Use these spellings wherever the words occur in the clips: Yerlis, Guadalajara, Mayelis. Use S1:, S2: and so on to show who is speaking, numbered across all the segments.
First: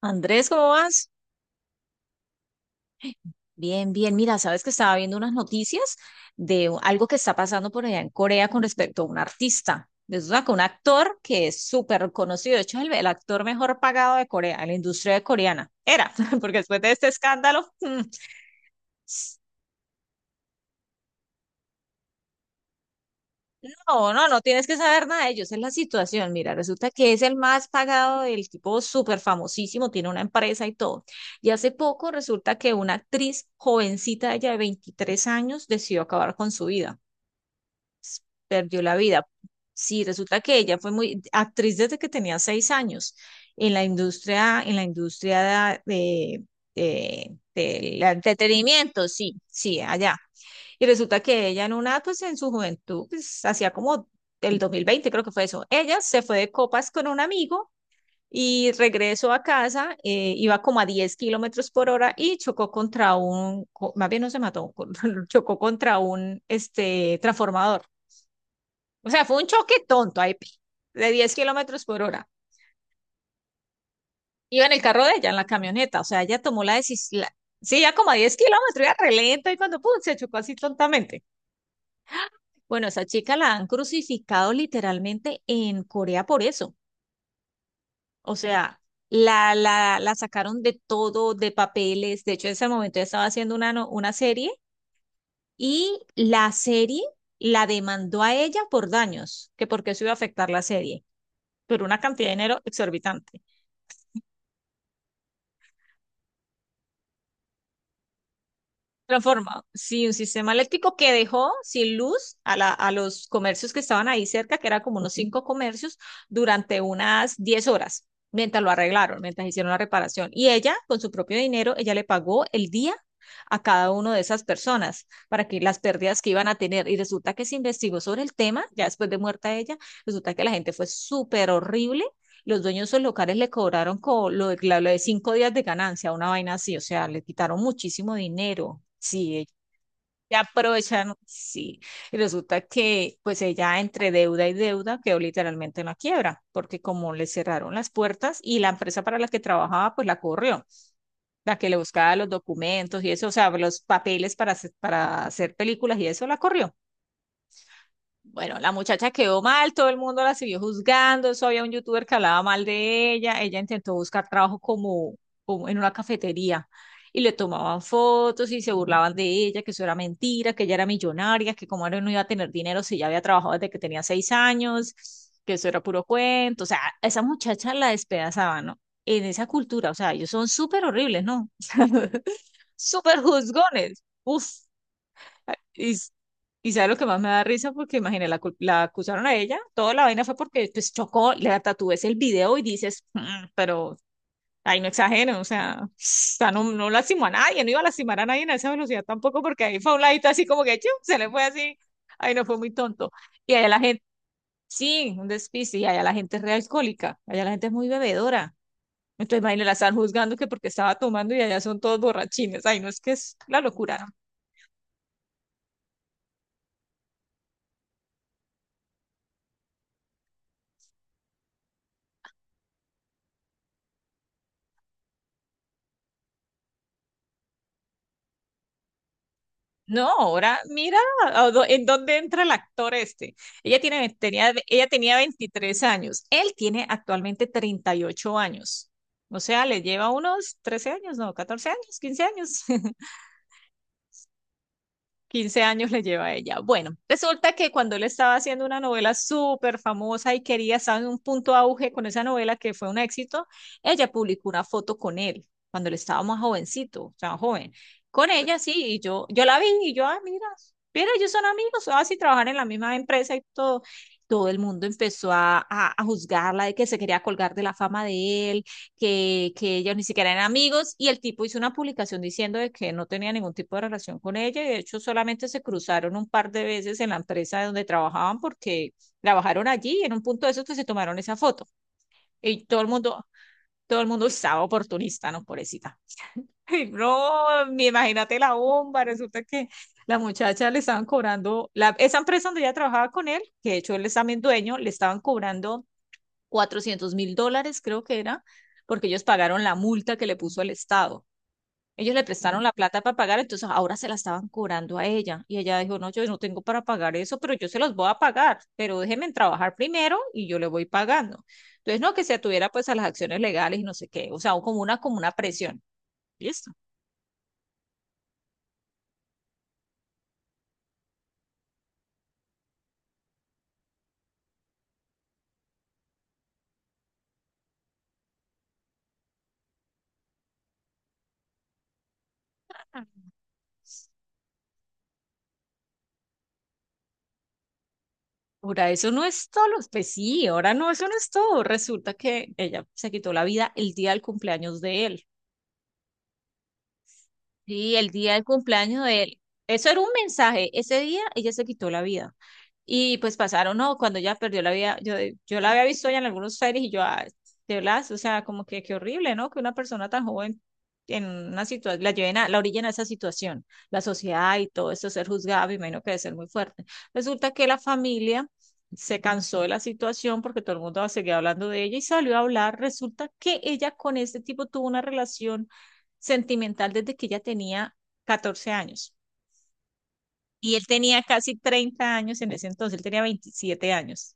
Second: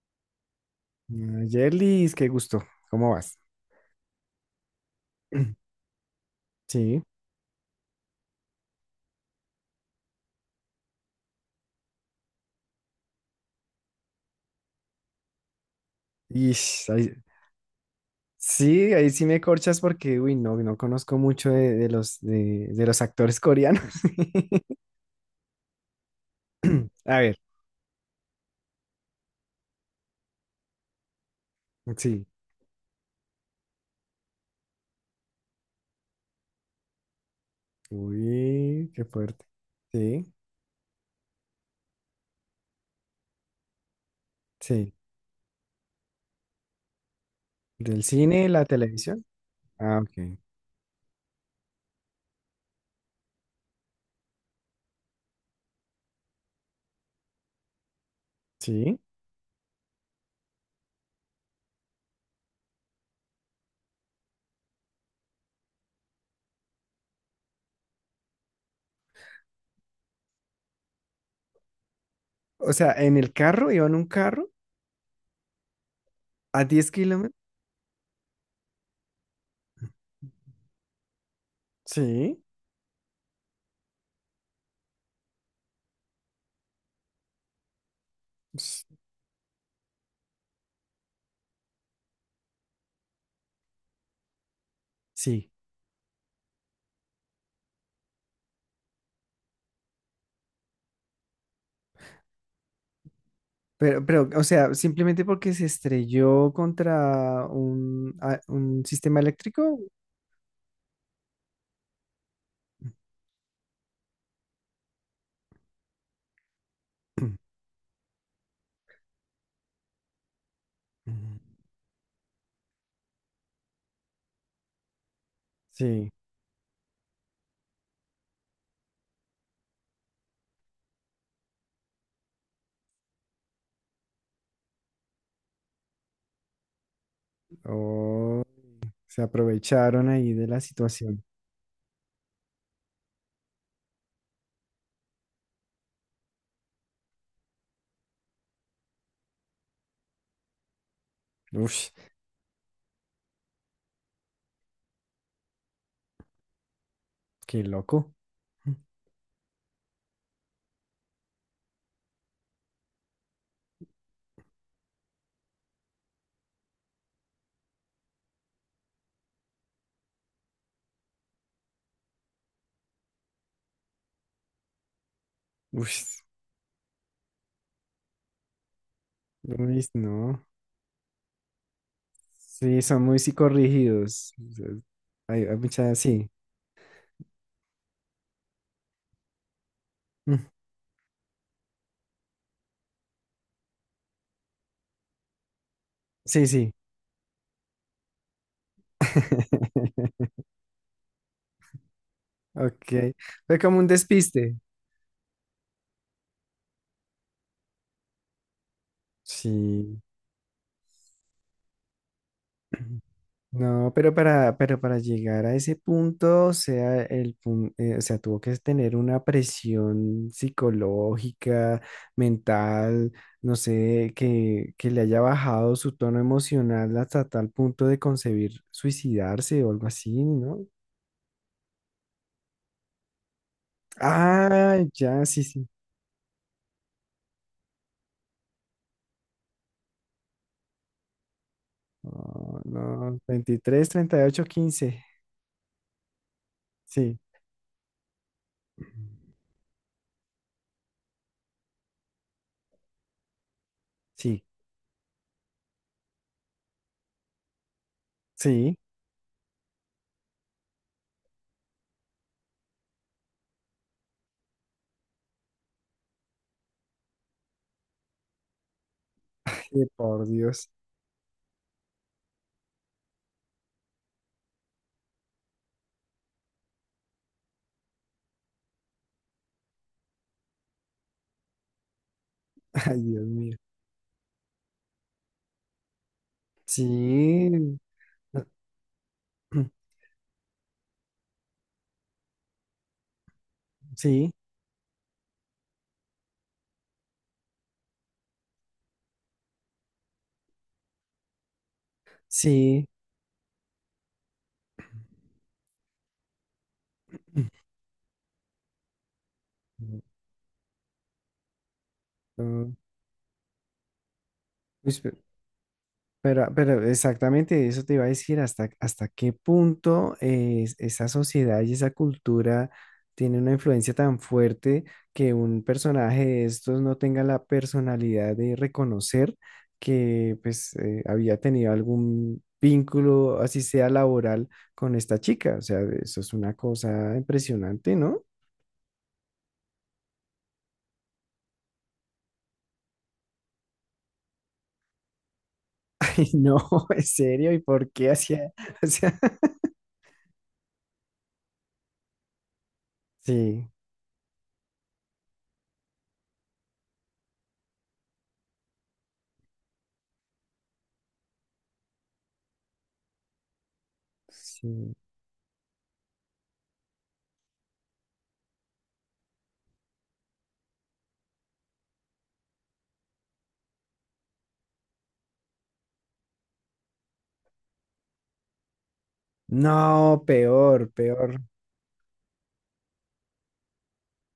S1: Andrés, ¿cómo vas?
S2: Ah, Yerlis, qué gusto. ¿Cómo vas?
S1: Bien, bien. Mira, sabes que estaba viendo unas noticias de
S2: Sí.
S1: algo que está pasando por allá en Corea con respecto a un artista. Resulta que un actor que es súper conocido, de hecho, es el actor mejor pagado de Corea, en la industria coreana. Era,
S2: Y
S1: porque después de este escándalo,
S2: sí, ahí sí me corchas porque, uy, no, no conozco mucho de los actores coreanos.
S1: no, no, no tienes que saber nada de ellos. Es la situación. Mira, resulta que
S2: A
S1: es el
S2: ver,
S1: más pagado, el tipo súper famosísimo, tiene una empresa y todo. Y hace poco
S2: sí.
S1: resulta que una actriz jovencita, ella de 23 años, decidió acabar con su vida. Perdió
S2: Uy,
S1: la
S2: qué
S1: vida.
S2: fuerte.
S1: Sí,
S2: Sí,
S1: resulta que ella fue muy actriz desde que tenía 6 años en la
S2: sí.
S1: industria del
S2: ¿Del cine, la
S1: entretenimiento,
S2: televisión?
S1: sí, sí,
S2: Ah,
S1: allá.
S2: ok.
S1: Y resulta que ella en una, pues en su juventud, pues hacía como el 2020, creo que fue eso. Ella se fue de copas con un amigo y
S2: Sí.
S1: regresó a casa, iba como a 10 kilómetros por hora y chocó contra más bien no se mató, chocó contra un este, transformador. O sea, fue un choque tonto ahí, de 10 kilómetros por hora.
S2: O sea, en el carro, iba en un carro
S1: Iba en el carro de ella, en la camioneta. O sea, ella tomó
S2: a
S1: la
S2: 10
S1: decisión.
S2: kilómetros.
S1: Sí, ya como a 10 kilómetros, iba re lento y cuando pum, se chocó así tontamente.
S2: Sí.
S1: Bueno, esa chica la han crucificado literalmente en Corea por eso. O sea,
S2: s-
S1: la sacaron de todo, de papeles. De hecho, en ese momento ella estaba haciendo una, no- una serie
S2: Sí.
S1: y la serie la demandó a ella por daños, que porque eso iba a afectar la serie, pero una cantidad de dinero exorbitante.
S2: Pero, o sea, simplemente porque se estrelló contra un sistema
S1: Transforma,
S2: eléctrico.
S1: sí, un sistema eléctrico que dejó sin luz a, a los comercios que estaban ahí cerca, que era como unos 5 comercios, durante unas 10 horas, mientras lo arreglaron, mientras hicieron la reparación. Y ella, con su propio dinero, ella le pagó el día a cada una de esas personas para que las
S2: Sí,
S1: pérdidas que iban a tener. Y resulta que se investigó sobre el tema, ya después de muerta ella, resulta que la gente fue súper horrible los dueños de esos locales le cobraron lo de, lo de 5 días de ganancia, una vaina así, o sea, le quitaron muchísimo
S2: oh,
S1: dinero.
S2: se
S1: Sí,
S2: aprovecharon ahí
S1: ya
S2: de la
S1: aprovechan,
S2: situación.
S1: sí. Y resulta que pues ella entre deuda y deuda quedó literalmente en la quiebra, porque como le cerraron las puertas y la empresa para la que trabajaba pues la corrió, la que le
S2: Uf,
S1: buscaba los documentos y eso, o sea, los papeles para hacer, películas y eso la corrió.
S2: qué loco.
S1: Bueno, la muchacha quedó mal, todo el mundo la siguió juzgando, eso había un youtuber que hablaba mal de ella, ella intentó buscar trabajo como en una cafetería y le tomaban fotos y se burlaban de ella, que eso era mentira, que ella era millonaria, que como era no iba a tener dinero si ya había trabajado desde que tenía seis años, que eso era puro
S2: Uf,
S1: cuento, o sea, a esa muchacha la despedazaban, ¿no? En esa
S2: uy,
S1: cultura, o sea, ellos
S2: no.
S1: son súper horribles, ¿no?
S2: Sí, son muy
S1: Súper juzgones.
S2: psicorrígidos.
S1: Uf,
S2: O sea, hay
S1: y,
S2: mucha,
S1: s-
S2: sí.
S1: y sabe lo que más me da risa, porque imagina, la acusaron a ella, toda la vaina fue
S2: Mm,
S1: porque pues chocó, le tatúes el video y dices, "Mm, pero ahí no exageren, o sea, o
S2: Sí,
S1: sea, no,
S2: sí.
S1: no lastimó a nadie, no iba a lastimar a nadie en esa velocidad tampoco, porque ahí fue a un ladito así como que, chu, se le fue así, ahí no fue muy tonto.
S2: Ok.
S1: Y
S2: Fue
S1: allá
S2: como
S1: la
S2: un
S1: gente,
S2: despiste.
S1: sí, un despiste, y allá la gente es re alcohólica, allá la gente es muy bebedora. Entonces, imagínate, la están
S2: Sí.
S1: juzgando que porque estaba tomando y allá son todos borrachines. Ay, no, es que es la
S2: No,
S1: locura.
S2: pero para llegar a ese punto, o sea, tuvo que tener una presión psicológica, mental, no sé, que le haya bajado su tono emocional hasta tal punto de concebir suicidarse o algo
S1: No,
S2: así,
S1: ahora
S2: ¿no?
S1: mira en dónde entra el actor este. Ella tiene, ve- tenía,
S2: Ah,
S1: ella tenía
S2: ya, sí, sí.
S1: 23 años, él tiene actualmente 38 años. O sea, le lleva unos 13 años, no, 14 años, 15
S2: Oh,
S1: años.
S2: no, 23, 38, 15.
S1: 15 años le lleva a ella. Bueno,
S2: Sí,
S1: resulta que cuando él estaba haciendo una novela súper famosa y quería estar en un punto auge con esa novela que fue un éxito, ella
S2: sí,
S1: publicó una foto con él cuando él estaba más jovencito, o sea, joven. Con ella sí,
S2: sí.
S1: y yo, la vi y yo, ah, mira, mira, ellos son amigos, así trabajan en la misma empresa y todo. Todo el mundo empezó a juzgarla de que se quería colgar de la fama de él, que
S2: Ay,
S1: ellos ni
S2: por
S1: siquiera eran
S2: Dios.
S1: amigos y el tipo hizo una publicación diciendo de que no tenía ningún tipo de relación con ella y de hecho solamente se cruzaron un par de veces en la empresa donde trabajaban porque trabajaron allí y en un punto de esos que se tomaron esa foto y todo el
S2: Ay, Dios
S1: mundo,
S2: mío.
S1: todo el mundo estaba oportunista, ¿no? Pobrecita. Ay, no,
S2: Sí.
S1: ni imagínate la bomba, resulta que la muchacha le estaban cobrando, la, esa empresa donde ella trabajaba con él, que de hecho él es
S2: Sí.
S1: también dueño, le estaban cobrando cuatrocientos mil dólares, creo que era, porque ellos pagaron la multa que le puso el Estado. Ellos le prestaron la
S2: Sí,
S1: plata para pagar, entonces ahora se la estaban cobrando a ella. Y ella dijo, no, yo no tengo para pagar eso, pero yo se los voy a pagar, pero déjenme trabajar primero y yo le voy pagando. Entonces, no, que se atuviera
S2: mm,
S1: pues a las acciones legales y no sé qué, o sea, como una,
S2: pues, pe-
S1: como una presión.
S2: pero,
S1: Listo.
S2: pero exactamente eso te iba a decir, hasta, hasta qué punto esa sociedad y esa cultura tiene una influencia tan fuerte que un personaje de estos no tenga la personalidad de reconocer que pues había tenido algún vínculo, así sea laboral, con esta chica. O sea, eso es una cosa impresionante, ¿no?
S1: Ahora eso no es todo, pues sí, ahora no, eso no es todo. Resulta que ella se quitó la vida el día del cumpleaños de él.
S2: Y no, en serio, ¿y por
S1: Sí, el
S2: qué
S1: día del
S2: hacía? O
S1: cumpleaños
S2: sea,
S1: de él. Eso era un mensaje. Ese día ella se quitó la vida. Y pues
S2: sí,
S1: pasaron, no, cuando ella perdió la vida, yo la había visto ya en algunos series y yo, ah, de verdad, o sea, como que qué horrible, ¿no? Que una persona tan joven en una situación, la lleven a, la orillen a esa situación, la sociedad y todo
S2: sí.
S1: eso, ser juzgada, me imagino que debe ser muy fuerte. Resulta que la familia se cansó de la situación porque todo el mundo seguía hablando de ella y salió a hablar. Resulta que ella con este tipo tuvo una relación sentimental desde que ella tenía 14 años
S2: No,
S1: y él
S2: peor,
S1: tenía
S2: peor.
S1: casi 30 años en ese entonces, él tenía 27 años.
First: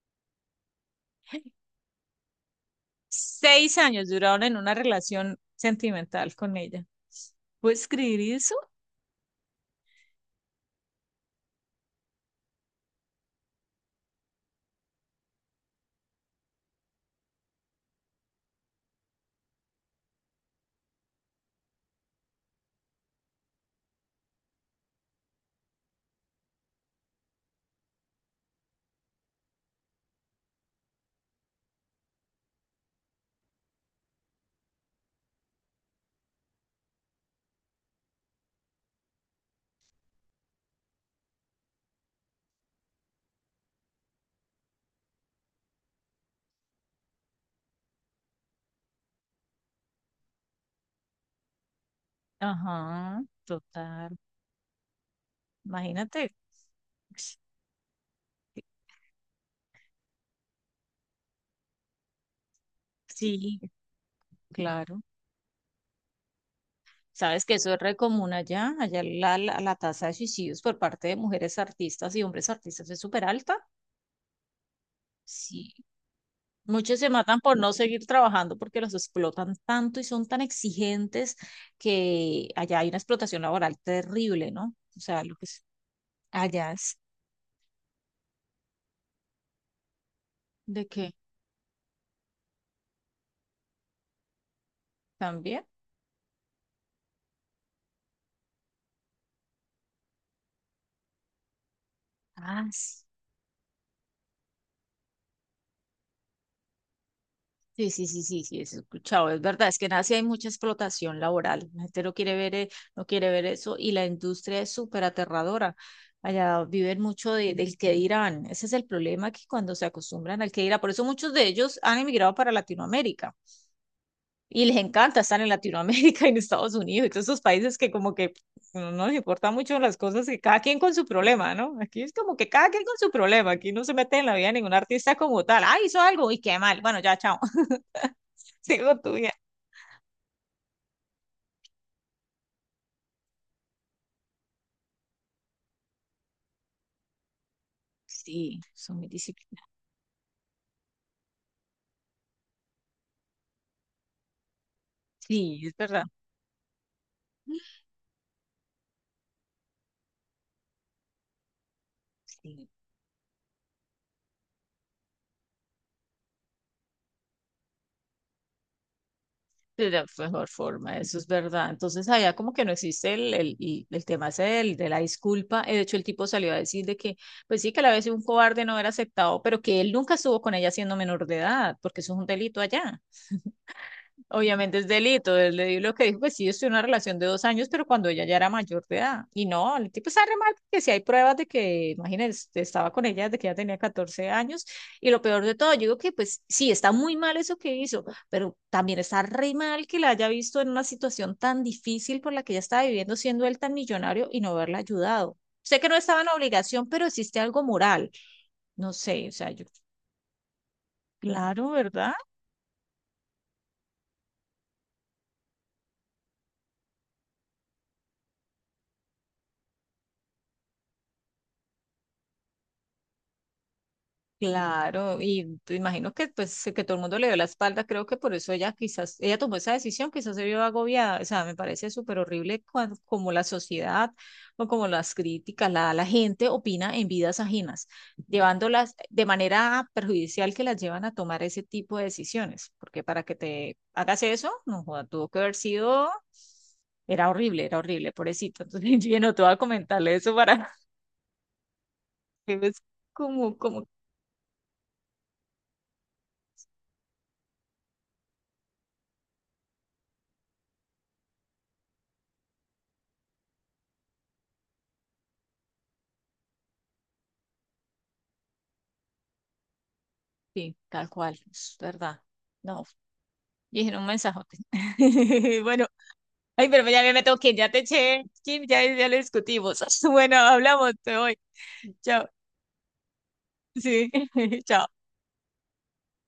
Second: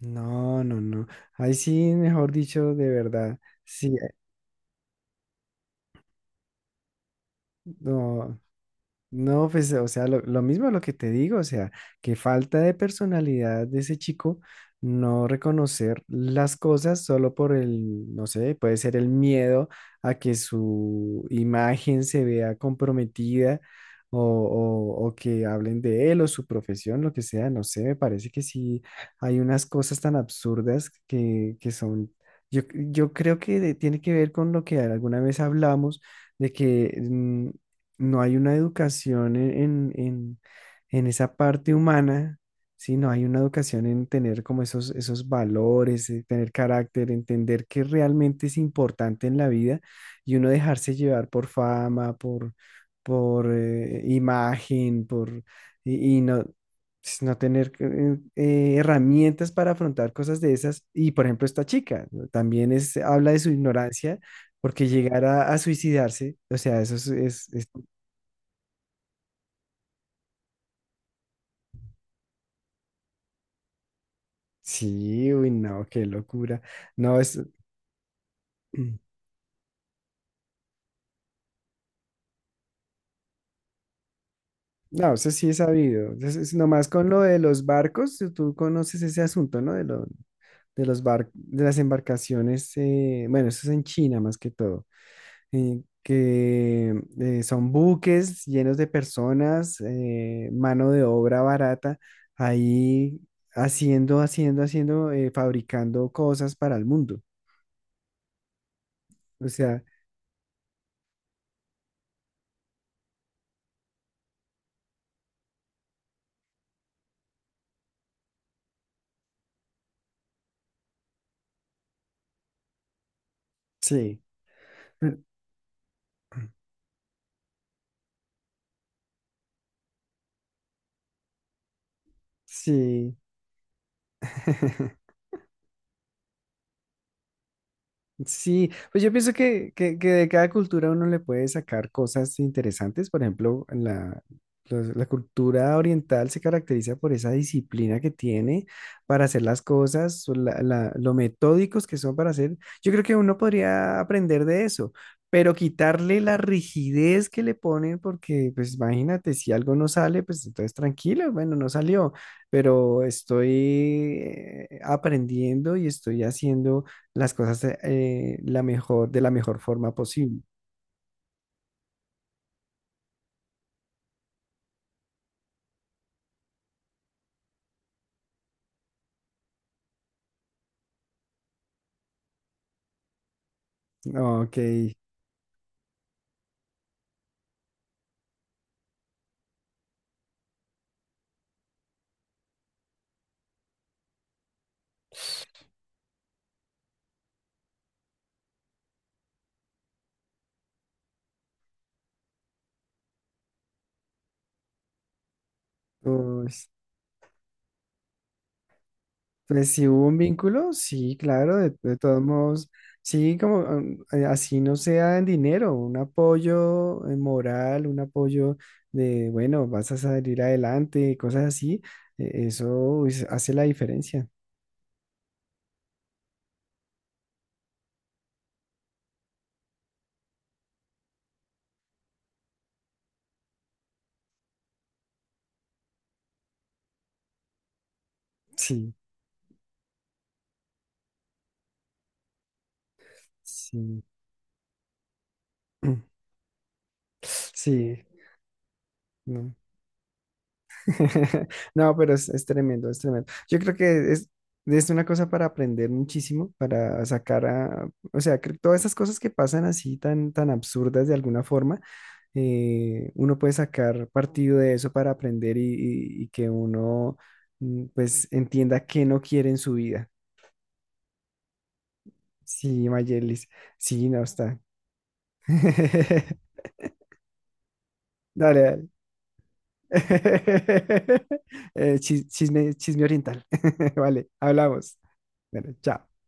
S2: No, no, no. Ahí sí, mejor dicho, de verdad.
S1: Seis
S2: Sí,
S1: años duraron en una relación sentimental con ella. ¿Puedes escribir
S2: no.
S1: eso?
S2: No, pues, o sea, lo mismo lo que te digo, o sea, que falta de personalidad de ese chico, no reconocer las cosas solo por el, no sé, puede ser el miedo a que su imagen se vea comprometida o que hablen de él o su profesión, lo que sea, no sé, me parece que sí hay unas cosas tan absurdas que son, yo creo que tiene que ver con lo que alguna vez hablamos de que no hay una educación en, en- en esa parte humana, ¿sí? No hay una educación en tener como esos, esos valores, tener carácter, entender qué realmente es importante en la vida y uno dejarse llevar por fama,
S1: Ajá,
S2: por
S1: total.
S2: imagen, por, y
S1: Imagínate.
S2: no, pues, no tener herramientas para afrontar cosas de esas. Y por ejemplo, esta chica ¿no? también es, habla de su
S1: Sí,
S2: ignorancia. Porque
S1: claro.
S2: llegar a suicidarse, o sea,
S1: Sabes que
S2: es…
S1: eso es re común allá. Allá la tasa de suicidios por parte de mujeres artistas y hombres artistas es súper alta.
S2: Sí, uy,
S1: Sí.
S2: no, qué locura.
S1: Muchos se
S2: No, es,
S1: matan por no seguir trabajando porque los
S2: mm,
S1: explotan tanto y son tan exigentes que allá hay una explotación laboral terrible, ¿no? O
S2: no,
S1: sea,
S2: eso
S1: lo que
S2: sí es
S1: es
S2: sabido. Es
S1: allá
S2: nomás
S1: es
S2: con lo de los barcos, tú conoces ese asunto, ¿no?
S1: de
S2: De los
S1: qué
S2: barcos, de las embarcaciones, bueno, eso es en China más que todo,
S1: también.
S2: que son buques llenos de personas, mano de obra barata,
S1: Ah, sí,
S2: ahí haciendo, fabricando cosas para el mundo.
S1: sí, sí, sí, sí, sí, eso he escuchado, es
S2: O
S1: verdad, es
S2: sea,
S1: que en Asia hay mucha explotación laboral, la gente no quiere ver, no quiere ver eso y la industria es súper aterradora. Allá viven mucho del que dirán, ese es el problema que cuando se acostumbran al que dirán, por eso muchos de ellos han emigrado para Latinoamérica.
S2: sí,
S1: Y les encanta estar en Latinoamérica y en Estados Unidos y todos esos países que como que no nos importan mucho las cosas que cada quien con su problema, ¿no? Aquí es como que cada quien con su
S2: sí.
S1: problema, aquí no se mete en la vida de ningún artista como tal. Ah, hizo algo y qué mal. Bueno, ya, chao.
S2: Sí,
S1: Sigo
S2: pues yo
S1: tuya.
S2: pienso que, que de cada cultura uno le puede sacar cosas interesantes. Por ejemplo, la cultura oriental se caracteriza por esa disciplina que
S1: Sí,
S2: tiene
S1: son mi
S2: para hacer
S1: disciplina.
S2: las cosas, o lo metódicos que son para hacer. Yo creo que uno podría aprender de eso, pero
S1: Sí, es verdad.
S2: quitarle la rigidez que le ponen, porque pues imagínate, si algo no sale, pues entonces tranquilo, bueno, no salió,
S1: Sí.
S2: pero estoy aprendiendo y estoy haciendo las cosas de la mejor
S1: De
S2: forma
S1: la
S2: posible.
S1: mejor forma, eso es verdad. Entonces, allá como que no existe el tema ese de la disculpa. De hecho, el tipo salió a decir de que, pues sí, que a la vez un cobarde no era aceptado, pero que él nunca estuvo con ella siendo menor de edad, porque eso es un delito allá.
S2: Ok.
S1: Obviamente es delito. Él le dijo lo que dijo, pues sí, yo estoy en una relación de 2 años, pero cuando ella ya era mayor de edad. Y no, el tipo está re mal porque si hay pruebas de que, imagínense, estaba con ella desde que ella tenía 14 años. Y lo peor de todo, yo digo que pues sí, está muy mal eso que hizo, pero también está re mal que la haya visto en una situación tan difícil por la que ella estaba viviendo, siendo él tan millonario y no haberla ayudado. Sé que no estaba en
S2: Pues,
S1: obligación, pero existe algo moral. No sé, o sea, yo,
S2: pues si hubo un vínculo, sí, claro,
S1: claro,
S2: de
S1: ¿verdad?
S2: todos modos, sí, como así no sea en dinero, un apoyo moral, un apoyo de, bueno, vas a salir adelante, cosas así, eso pues, hace la diferencia.
S1: Claro, y te imagino que pues que todo el mundo le dio la espalda, creo que por eso ella quizás, ella tomó esa decisión, quizás se vio agobiada, o sea, me parece súper horrible cuando, como la sociedad o como las críticas, la gente opina en vidas ajenas,
S2: Sí,
S1: llevándolas de manera perjudicial que las llevan a tomar ese tipo de decisiones, porque para que te
S2: sí,
S1: hagas eso, no joda, tuvo que haber sido, era
S2: sí,
S1: horrible, pobrecito, entonces yo no te voy
S2: no.
S1: a comentarle eso para
S2: No, pero es
S1: que ves
S2: tremendo, es tremendo.
S1: como,
S2: Yo creo
S1: como,
S2: que es una cosa para aprender muchísimo, para sacar a, o sea, que todas esas cosas que pasan así tan, tan absurdas de alguna forma, uno puede sacar partido de eso para aprender y, y que uno pues entienda qué no quiere en su vida.
S1: sí, tal cual, es verdad. No,
S2: Sí, Mayelis,
S1: Y dije, un
S2: sí, no
S1: mensajote.
S2: está.
S1: Bueno, ay, pero ya me tengo que ir, ya te eché,
S2: Dale,
S1: Kim, ya,
S2: dale.
S1: ya lo discutimos. Bueno, hablamos, te voy. Chao.
S2: Chisme, chisme oriental.
S1: Sí,
S2: Vale, hablamos.
S1: chao.
S2: Bueno, chao.